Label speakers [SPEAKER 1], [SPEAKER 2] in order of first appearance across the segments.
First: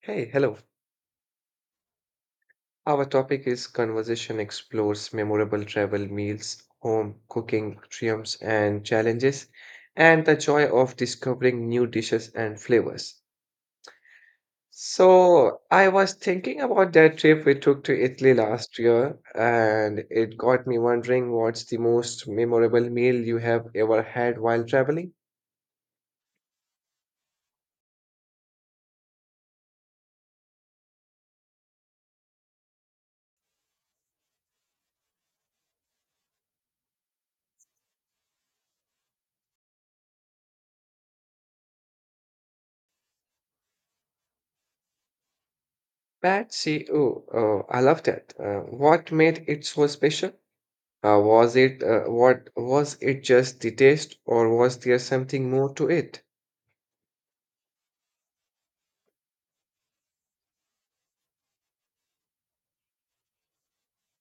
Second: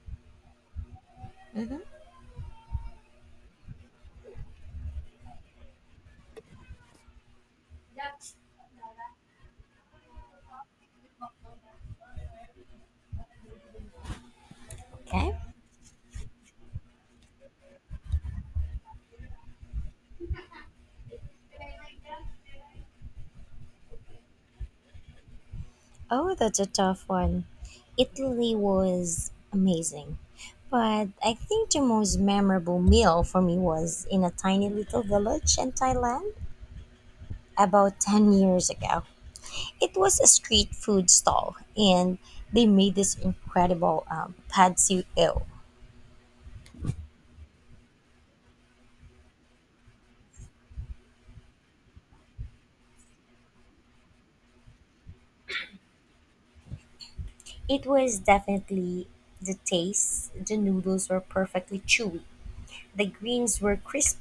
[SPEAKER 1] Hey, hello.
[SPEAKER 2] hmm
[SPEAKER 1] Our topic is conversation explores memorable travel meals, home cooking triumphs and challenges, and the joy of discovering new dishes and flavors.
[SPEAKER 2] Okay.
[SPEAKER 1] So, I was thinking about that trip we took to Italy last year, and it got me wondering what's the most memorable meal you have ever had while traveling?
[SPEAKER 2] Oh, that's a tough one. Italy was amazing. But I think the most memorable meal for me was in a tiny little village in Thailand about 10 years ago. It was a street food stall, and they made this incredible pad see ew.
[SPEAKER 1] Patsy, oh, oh, I love that. What made it so special? Was it what was it just the taste, or was there something more to it?
[SPEAKER 2] It was definitely the taste. The noodles were perfectly chewy. The greens were crisp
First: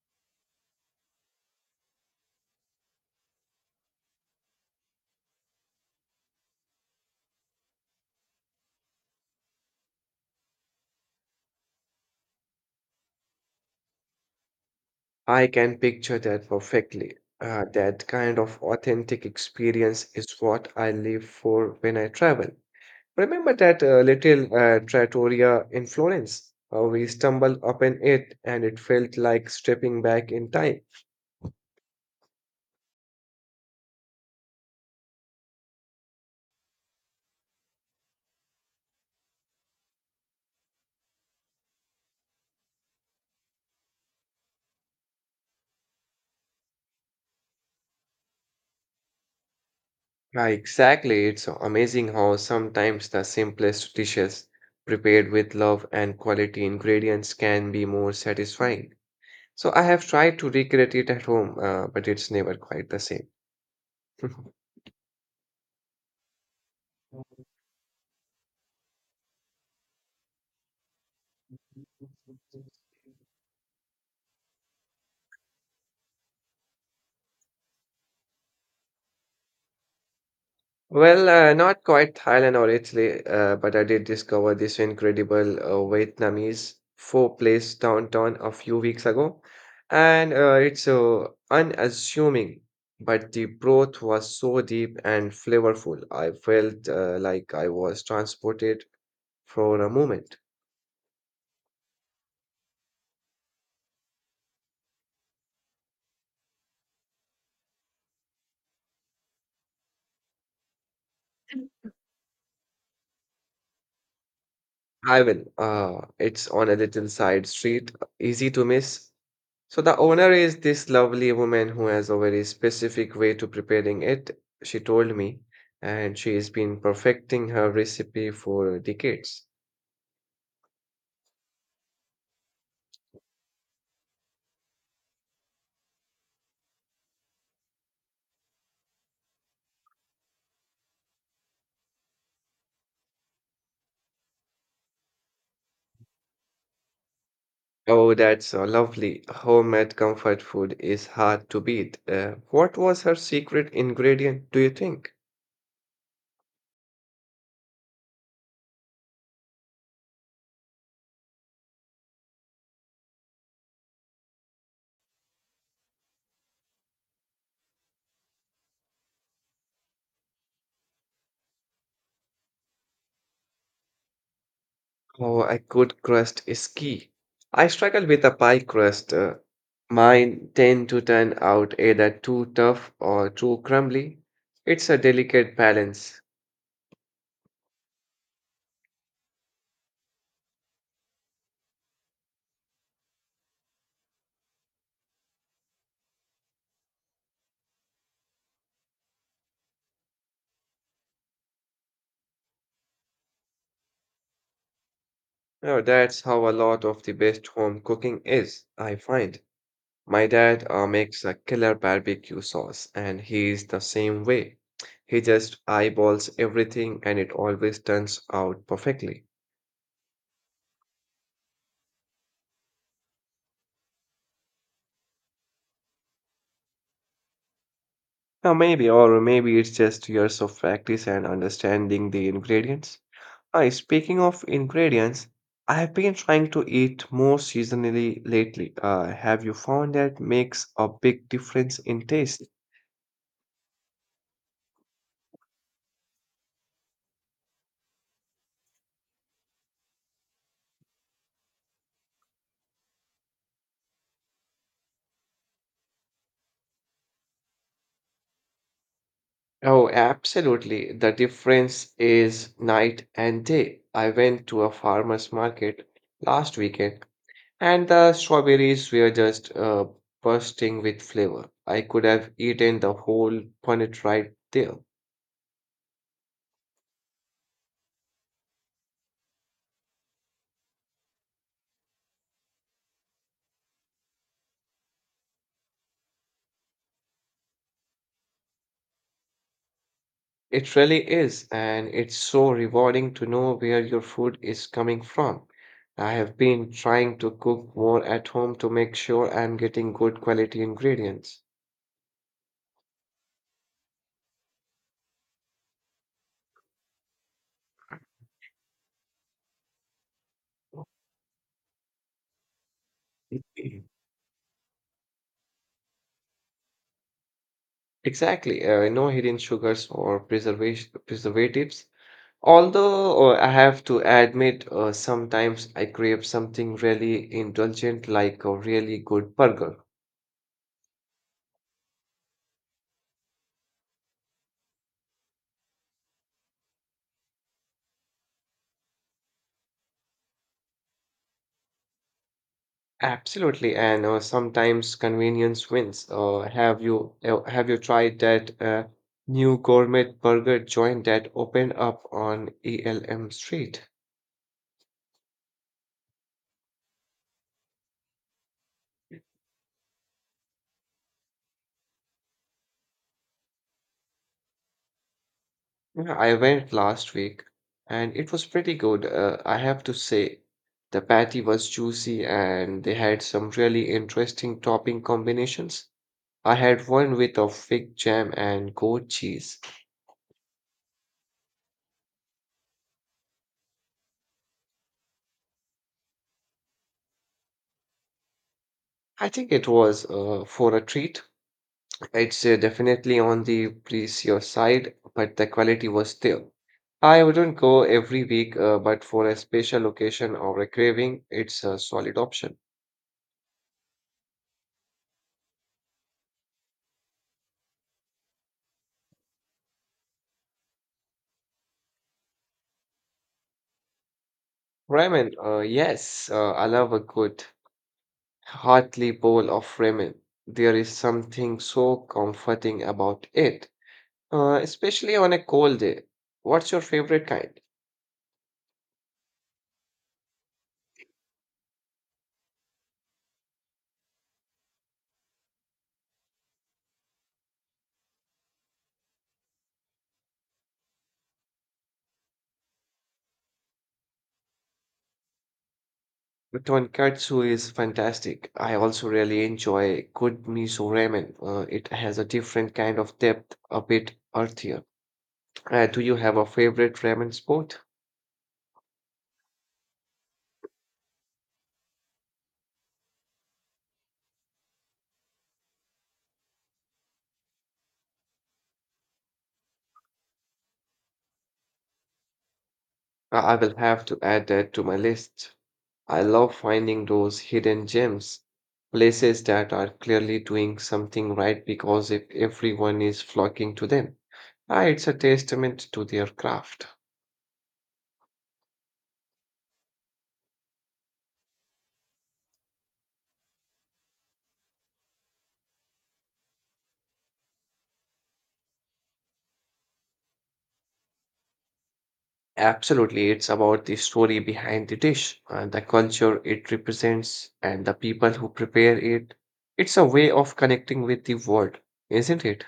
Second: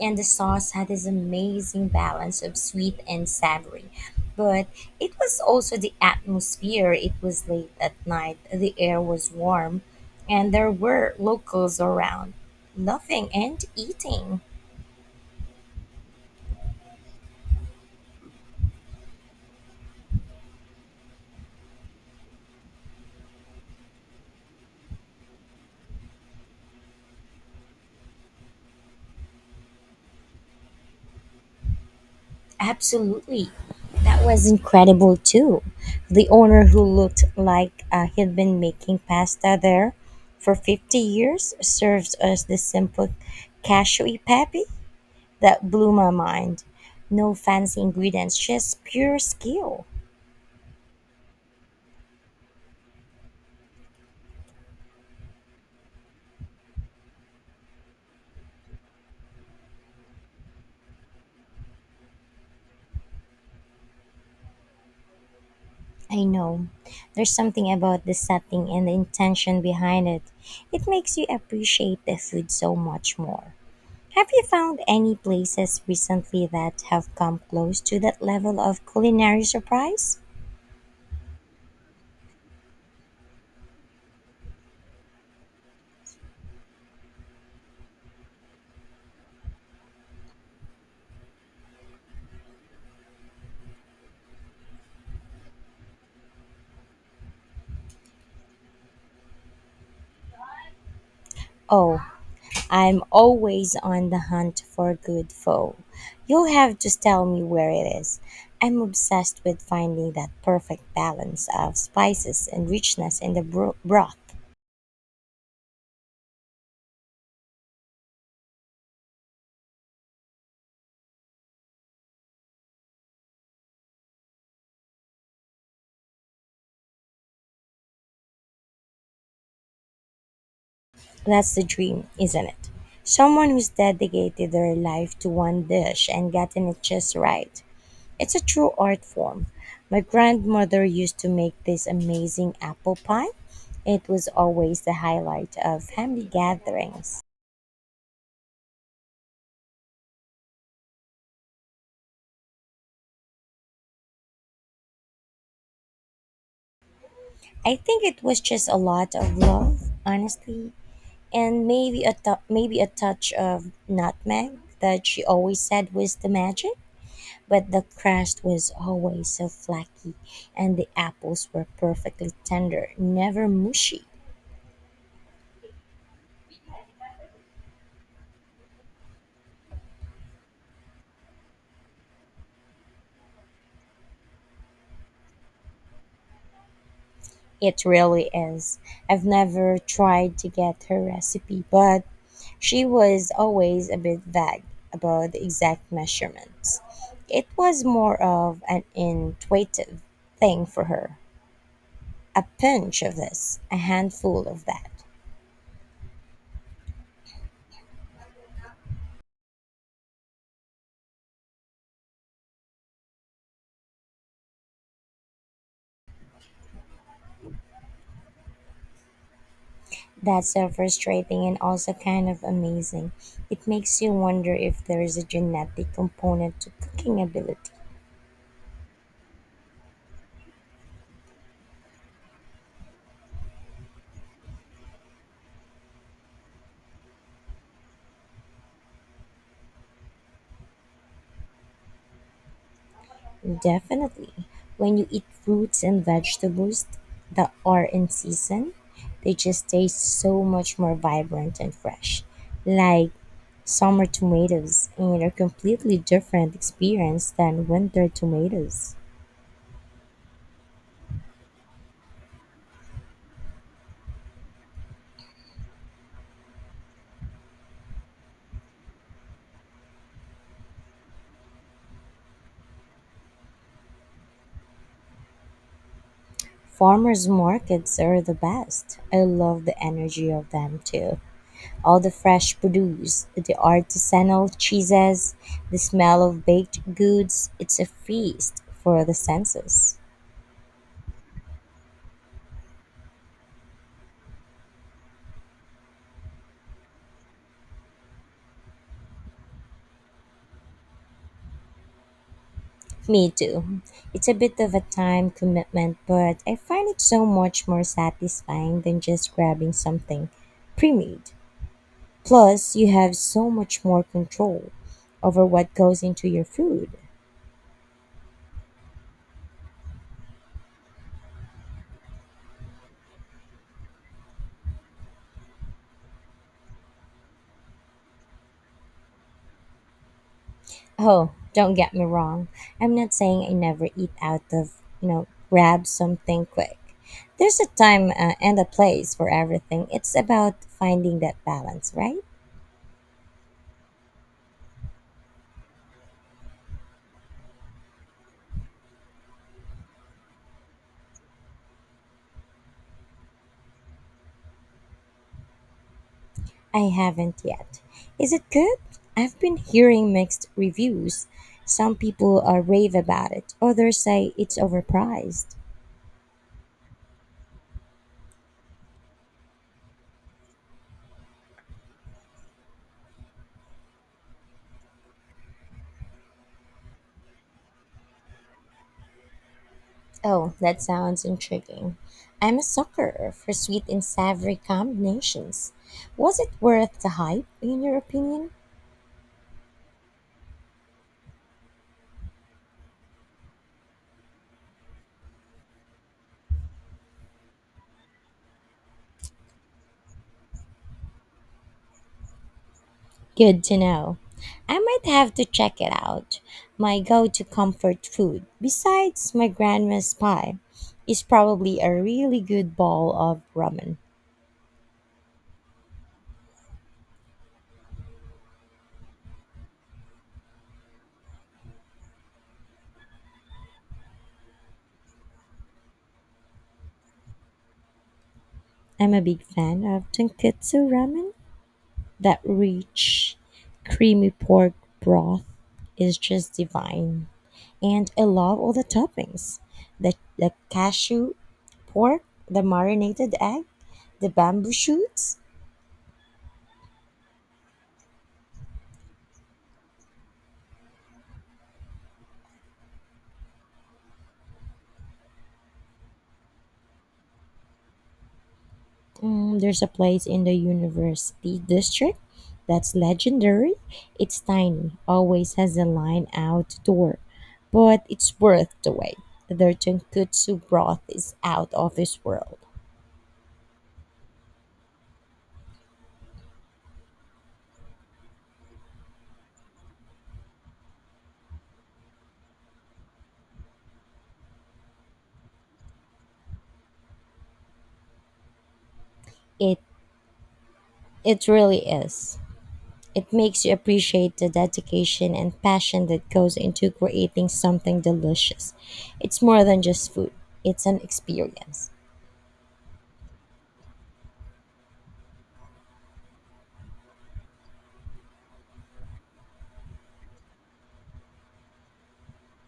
[SPEAKER 2] and the sauce had this amazing balance of sweet and savory. But it was also the atmosphere. It was late at night, the air was warm, and there were locals around, laughing and eating.
[SPEAKER 1] I can picture that perfectly. That kind of authentic experience is what I live for when I travel. Remember that little trattoria in Florence? We stumbled upon it, and it felt like stepping back in time.
[SPEAKER 2] Absolutely. That was incredible too. The owner who looked like he'd been making pasta there for 50 years serves us the simple cashew pepe that blew my mind. No fancy ingredients, just pure skill.
[SPEAKER 1] Exactly, it's amazing how sometimes the simplest dishes, prepared with love and quality ingredients, can be more satisfying. So I have tried to recreate it at home, but it's never quite the same.
[SPEAKER 2] I know. There's something about the setting and the intention behind it. It makes you appreciate the food so much more. Have you found any places recently that have come close to that level of culinary surprise?
[SPEAKER 1] Well, not quite Thailand or Italy, but I did discover this incredible Vietnamese pho place downtown a few weeks ago. And it's unassuming, but the broth was so deep and flavorful. I felt like I was transported for a moment.
[SPEAKER 2] Oh, I'm always on the hunt for a good pho. You'll have to tell me where it is. I'm obsessed with finding that perfect balance of spices and richness in the broth.
[SPEAKER 1] I will. It's on a little side street, easy to miss. So the owner is this lovely woman who has a very specific way to preparing it, she told me, and she has been perfecting her recipe for decades.
[SPEAKER 2] That's the dream, isn't it? Someone who's dedicated their life to one dish and gotten it just right. It's a true art form. My grandmother used to make this amazing apple pie. It was always the highlight of family gatherings.
[SPEAKER 1] Oh, that's lovely. Homemade comfort food is hard to beat. What was her secret ingredient, do you think?
[SPEAKER 2] I think it was just a lot of love, honestly, and maybe a touch of nutmeg that she always said was the magic. But the crust was always so flaky, and the apples were perfectly tender, never mushy.
[SPEAKER 1] Oh, a good crust is key. I struggle with a pie crust. Mine tend to turn out either too tough or too crumbly. It's a delicate balance.
[SPEAKER 2] It really is. I've never tried to get her recipe, but she was always a bit vague about the exact measurements. It was more of an intuitive thing for her. A pinch of this, a handful of that.
[SPEAKER 1] Oh, that's how a lot of the best home cooking is, I find. My dad makes a killer barbecue sauce, and he's the same way. He just eyeballs everything, and it always turns out perfectly.
[SPEAKER 2] That's so frustrating and also kind of amazing. It makes you wonder if there is a genetic component to cooking ability.
[SPEAKER 1] Now, maybe, or maybe it's just years of practice and understanding the ingredients. Hi, speaking of ingredients, I have been trying to eat more seasonally lately. Have you found that makes a big difference in taste?
[SPEAKER 2] Definitely. When you eat fruits and vegetables that are in season, they just taste so much more vibrant and fresh. Like summer tomatoes and a completely different experience than winter tomatoes.
[SPEAKER 1] Oh, absolutely. The difference is night and day. I went to a farmer's market last weekend and the strawberries were just bursting with flavor. I could have eaten the whole punnet right there.
[SPEAKER 2] Farmers markets are the best. I love the energy of them too. All the fresh produce, the artisanal cheeses, the smell of baked goods, it's a feast for the senses.
[SPEAKER 1] It really is, and it's so rewarding to know where your food is coming from. I have been trying to cook more at home to make sure I'm getting good quality ingredients.
[SPEAKER 2] Me too. It's a bit of a time commitment, but I find it so much more satisfying than just grabbing something pre made. Plus, you have so much
[SPEAKER 1] Mhm.
[SPEAKER 2] more control over what goes into your food.
[SPEAKER 1] Exactly, no hidden sugars or preservation preservatives. Although I have to admit, sometimes I crave something really indulgent, like a really good burger.
[SPEAKER 2] Oh, don't get me wrong. I'm not saying I never eat out of, you know, grab something quick. There's a time and a place for everything. It's about finding that balance, right?
[SPEAKER 1] Absolutely, and sometimes convenience wins. Have you tried that new gourmet burger joint that opened up on ELM Street?
[SPEAKER 2] I haven't yet. Is it good? I've been hearing mixed reviews. Some people rave about it, others say it's overpriced.
[SPEAKER 1] Yeah, I went last week, and it was pretty good. I have to say, the patty was juicy, and they had some really interesting topping combinations. I had one with a fig jam and goat cheese.
[SPEAKER 2] Oh, that sounds intriguing. I'm a sucker for sweet and savory combinations. Was it worth the hype, in your opinion?
[SPEAKER 1] I think it was for a treat. It's definitely on the pricier side, but the quality was there. I wouldn't go every week, but for a special occasion or a craving, it's a solid option.
[SPEAKER 2] Good to know. I might have to check it out. My go to comfort food, besides my grandma's pie, is probably a really good bowl of ramen.
[SPEAKER 1] Ramen, yes, I love a good, hearty bowl of ramen. There is something so comforting about it, especially on a cold day. What's your favorite kind?
[SPEAKER 2] I'm a big fan of tonkatsu ramen. That rich, creamy pork broth is just divine. And I love all the toppings the cashew pork, the marinated egg, the bamboo shoots.
[SPEAKER 1] Tonkatsu is fantastic. I also really enjoy good miso ramen. It has a different kind of depth, a bit earthier. Do you have a favorite ramen spot?
[SPEAKER 2] Mm, there's a place in the university district that's legendary. It's tiny, always has a line out door, but it's worth the wait. Their tonkatsu broth is out of this world.
[SPEAKER 1] I will have to add that to my list. I love finding those hidden gems, places that are clearly doing something right because if everyone is flocking to them, ah, it's a testament to their craft.
[SPEAKER 2] It it really is. It makes you appreciate the dedication and passion that goes into creating something delicious. It's more than just food. It's an experience.
[SPEAKER 1] Absolutely, it's about the story behind the dish, the culture it represents, and the people who prepare it. It's a way of connecting with the world, isn't it?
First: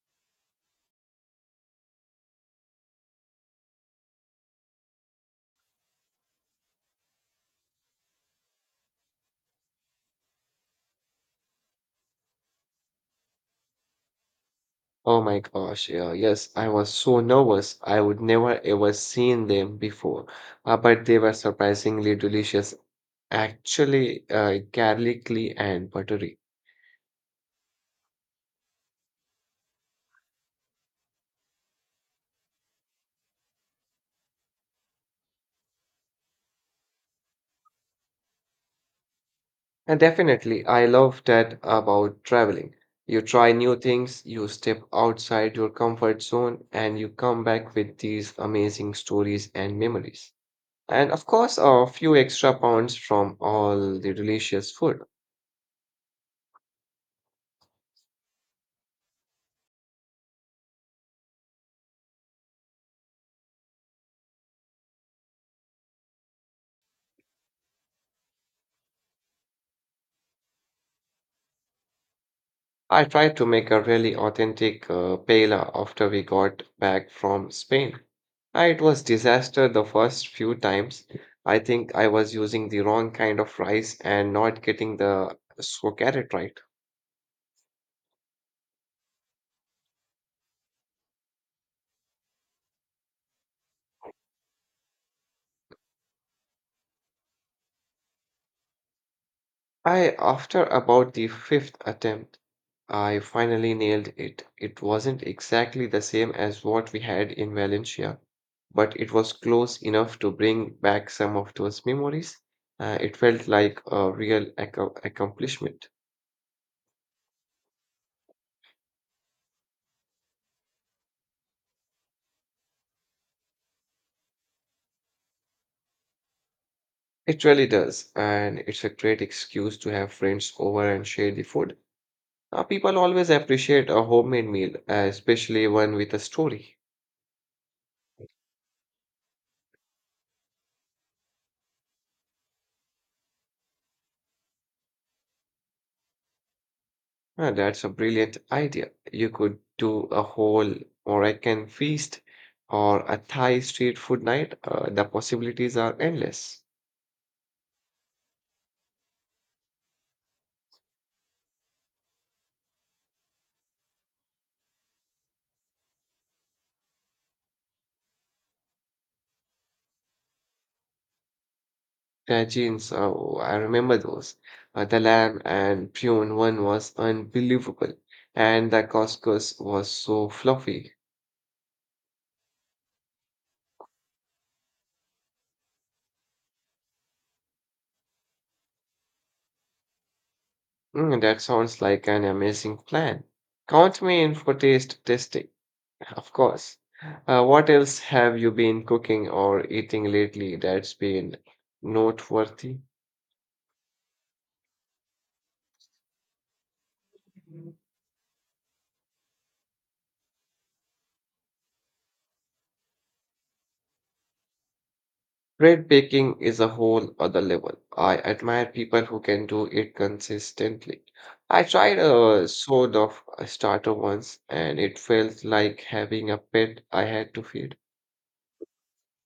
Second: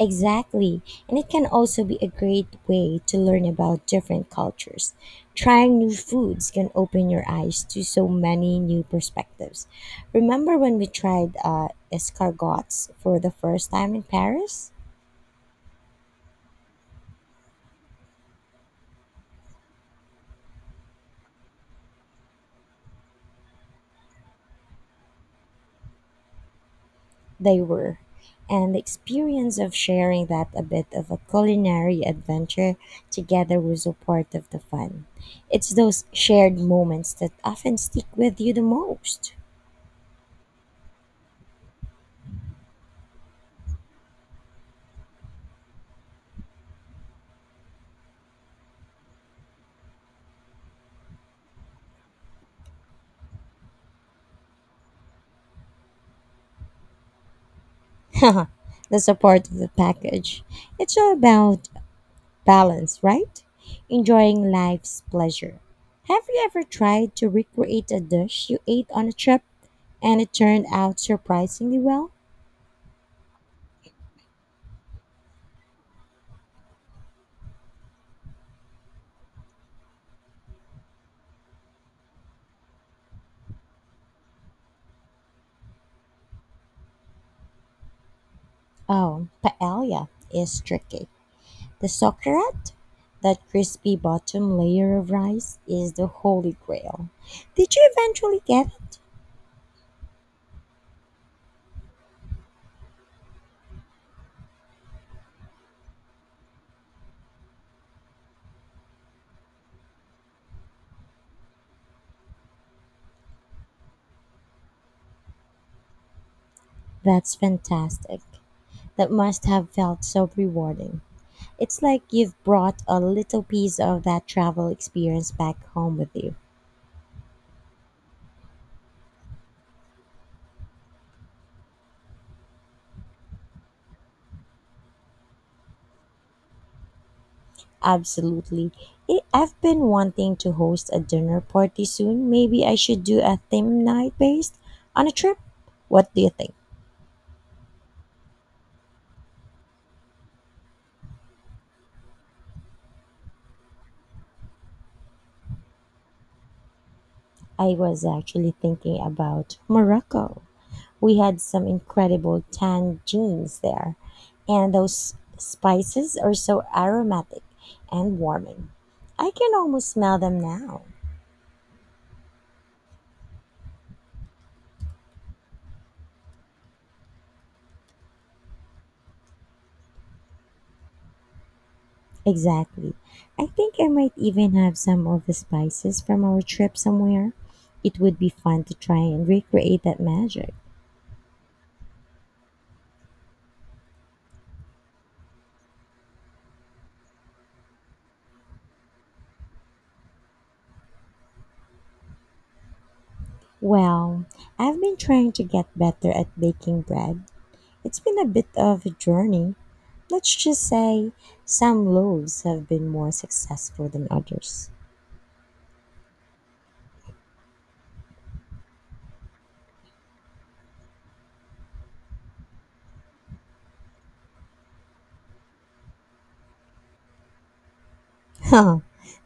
[SPEAKER 2] Exactly. And it can also be a great way to learn about different cultures. Trying new foods can open your eyes to so many new perspectives. Remember when we tried escargots for the first time in Paris?
[SPEAKER 1] Oh my gosh, yeah, yes, I was so nervous. I would never ever seen them before, but they were surprisingly delicious, actually, garlicky and buttery.
[SPEAKER 2] They were. And the experience of sharing that a bit of a culinary adventure together was a part of the fun. It's those shared moments that often stick with you the most.
[SPEAKER 1] And definitely, I love that about traveling. You try new things, you step outside your comfort zone, and you come back with these amazing stories and memories. And of course, a few extra pounds from all the delicious food.
[SPEAKER 2] That's a part of the package. It's all about balance, right? Enjoying life's pleasure. Have you ever tried to recreate a dish you ate on a trip and it turned out surprisingly well?
[SPEAKER 1] I tried to make a really authentic paella after we got back from Spain. It was disaster the first few times. I think I was using the wrong kind of rice and not getting the sourdough right.
[SPEAKER 2] Oh, paella is tricky. The "socceret", that crispy bottom layer of rice, is the holy grail. Did you eventually get it?
[SPEAKER 1] I, after about the fifth attempt, I finally nailed it. It wasn't exactly the same as what we had in Valencia, but it was close enough to bring back some of those memories. It felt like a real accomplishment.
[SPEAKER 2] That's fantastic. That must have felt so rewarding. It's like you've brought a little piece of that travel experience back home with you.
[SPEAKER 1] It really does, and it's a great excuse to have friends over and share the food. People always appreciate a homemade meal, especially one with a story.
[SPEAKER 2] Absolutely. I've been wanting to host a dinner party soon. Maybe I should do a theme night based on a trip. What do you think?
[SPEAKER 1] Ah, that's a brilliant idea. You could do a whole Moroccan feast or a Thai street food night. The possibilities are endless.
[SPEAKER 2] I was actually thinking about Morocco. We had some incredible tan jeans there, and those spices are so aromatic and warming. I can almost smell them now.
[SPEAKER 1] Tagines, oh, I remember those. The lamb and prune one was unbelievable, and the couscous was so fluffy.
[SPEAKER 2] Exactly. I think I might even have some of the spices from our trip somewhere. It would be fun to try and recreate that magic.
[SPEAKER 1] Mm, that sounds like an amazing plan. Count me in for taste testing. Of course. What else have you been cooking or eating lately that's been noteworthy?
[SPEAKER 2] Well, I've been trying to get better at baking bread. It's been a bit of a journey. Let's just say some loaves have been more successful than others.
[SPEAKER 1] Bread baking is a whole other level. I admire people who can do it consistently. I tried a sort of a starter once and it felt like having a pet I had to feed.
[SPEAKER 2] Huh,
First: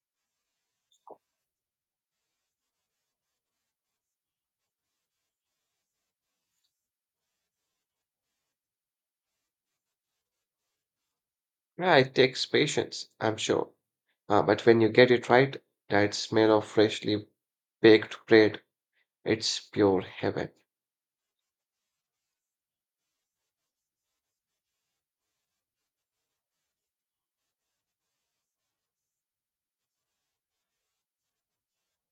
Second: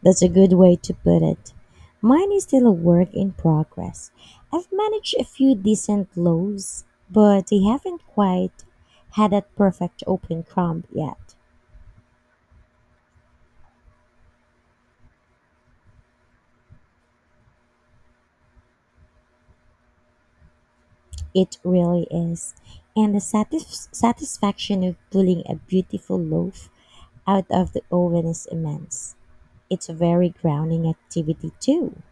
[SPEAKER 2] that's a good way to put it. Mine is still a work in progress. I've managed a few decent lows, but they haven't quite had that perfect open crumb yet.
[SPEAKER 1] Yeah, it takes patience, I'm sure. But when you get it right, that smell of freshly baked bread, it's pure heaven.
[SPEAKER 2] It really is. And the satisfaction of pulling a beautiful loaf out of the oven is immense. It's a very grounding activity, too.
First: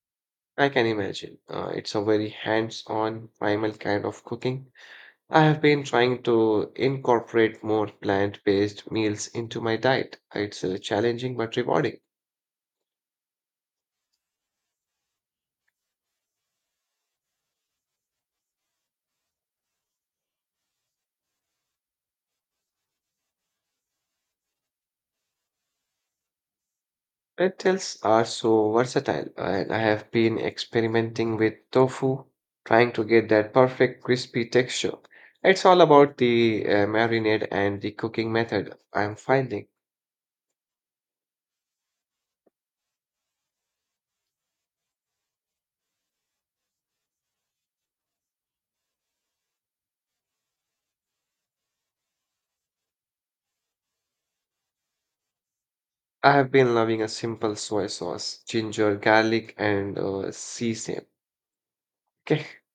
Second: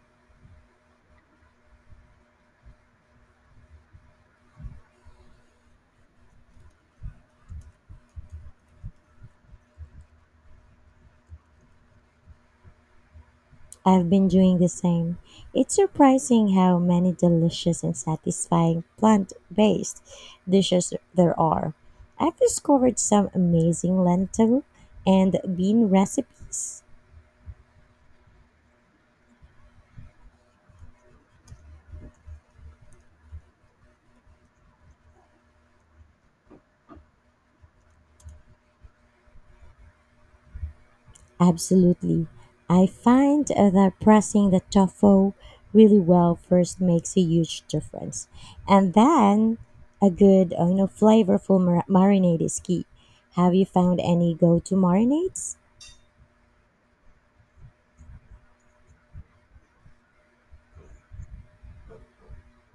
[SPEAKER 1] I can imagine. It's a very hands-on, primal kind of cooking. I have been trying to incorporate more plant-based meals into my diet. It's challenging but rewarding.
[SPEAKER 2] I've been doing the same. It's surprising how many delicious and satisfying plant based dishes there are. I've discovered some amazing lentil and bean recipes.
[SPEAKER 1] Lentils are so versatile, and I have been experimenting with tofu, trying to get that perfect crispy texture. It's all about the marinade and the cooking method I'm finding.
[SPEAKER 2] Absolutely. I find that pressing the tofu really well first makes a huge difference. And then a good, flavorful marinade is key. Have you found any go-to marinades?
[SPEAKER 1] I have been loving a simple soy sauce, ginger, garlic, and sea salt.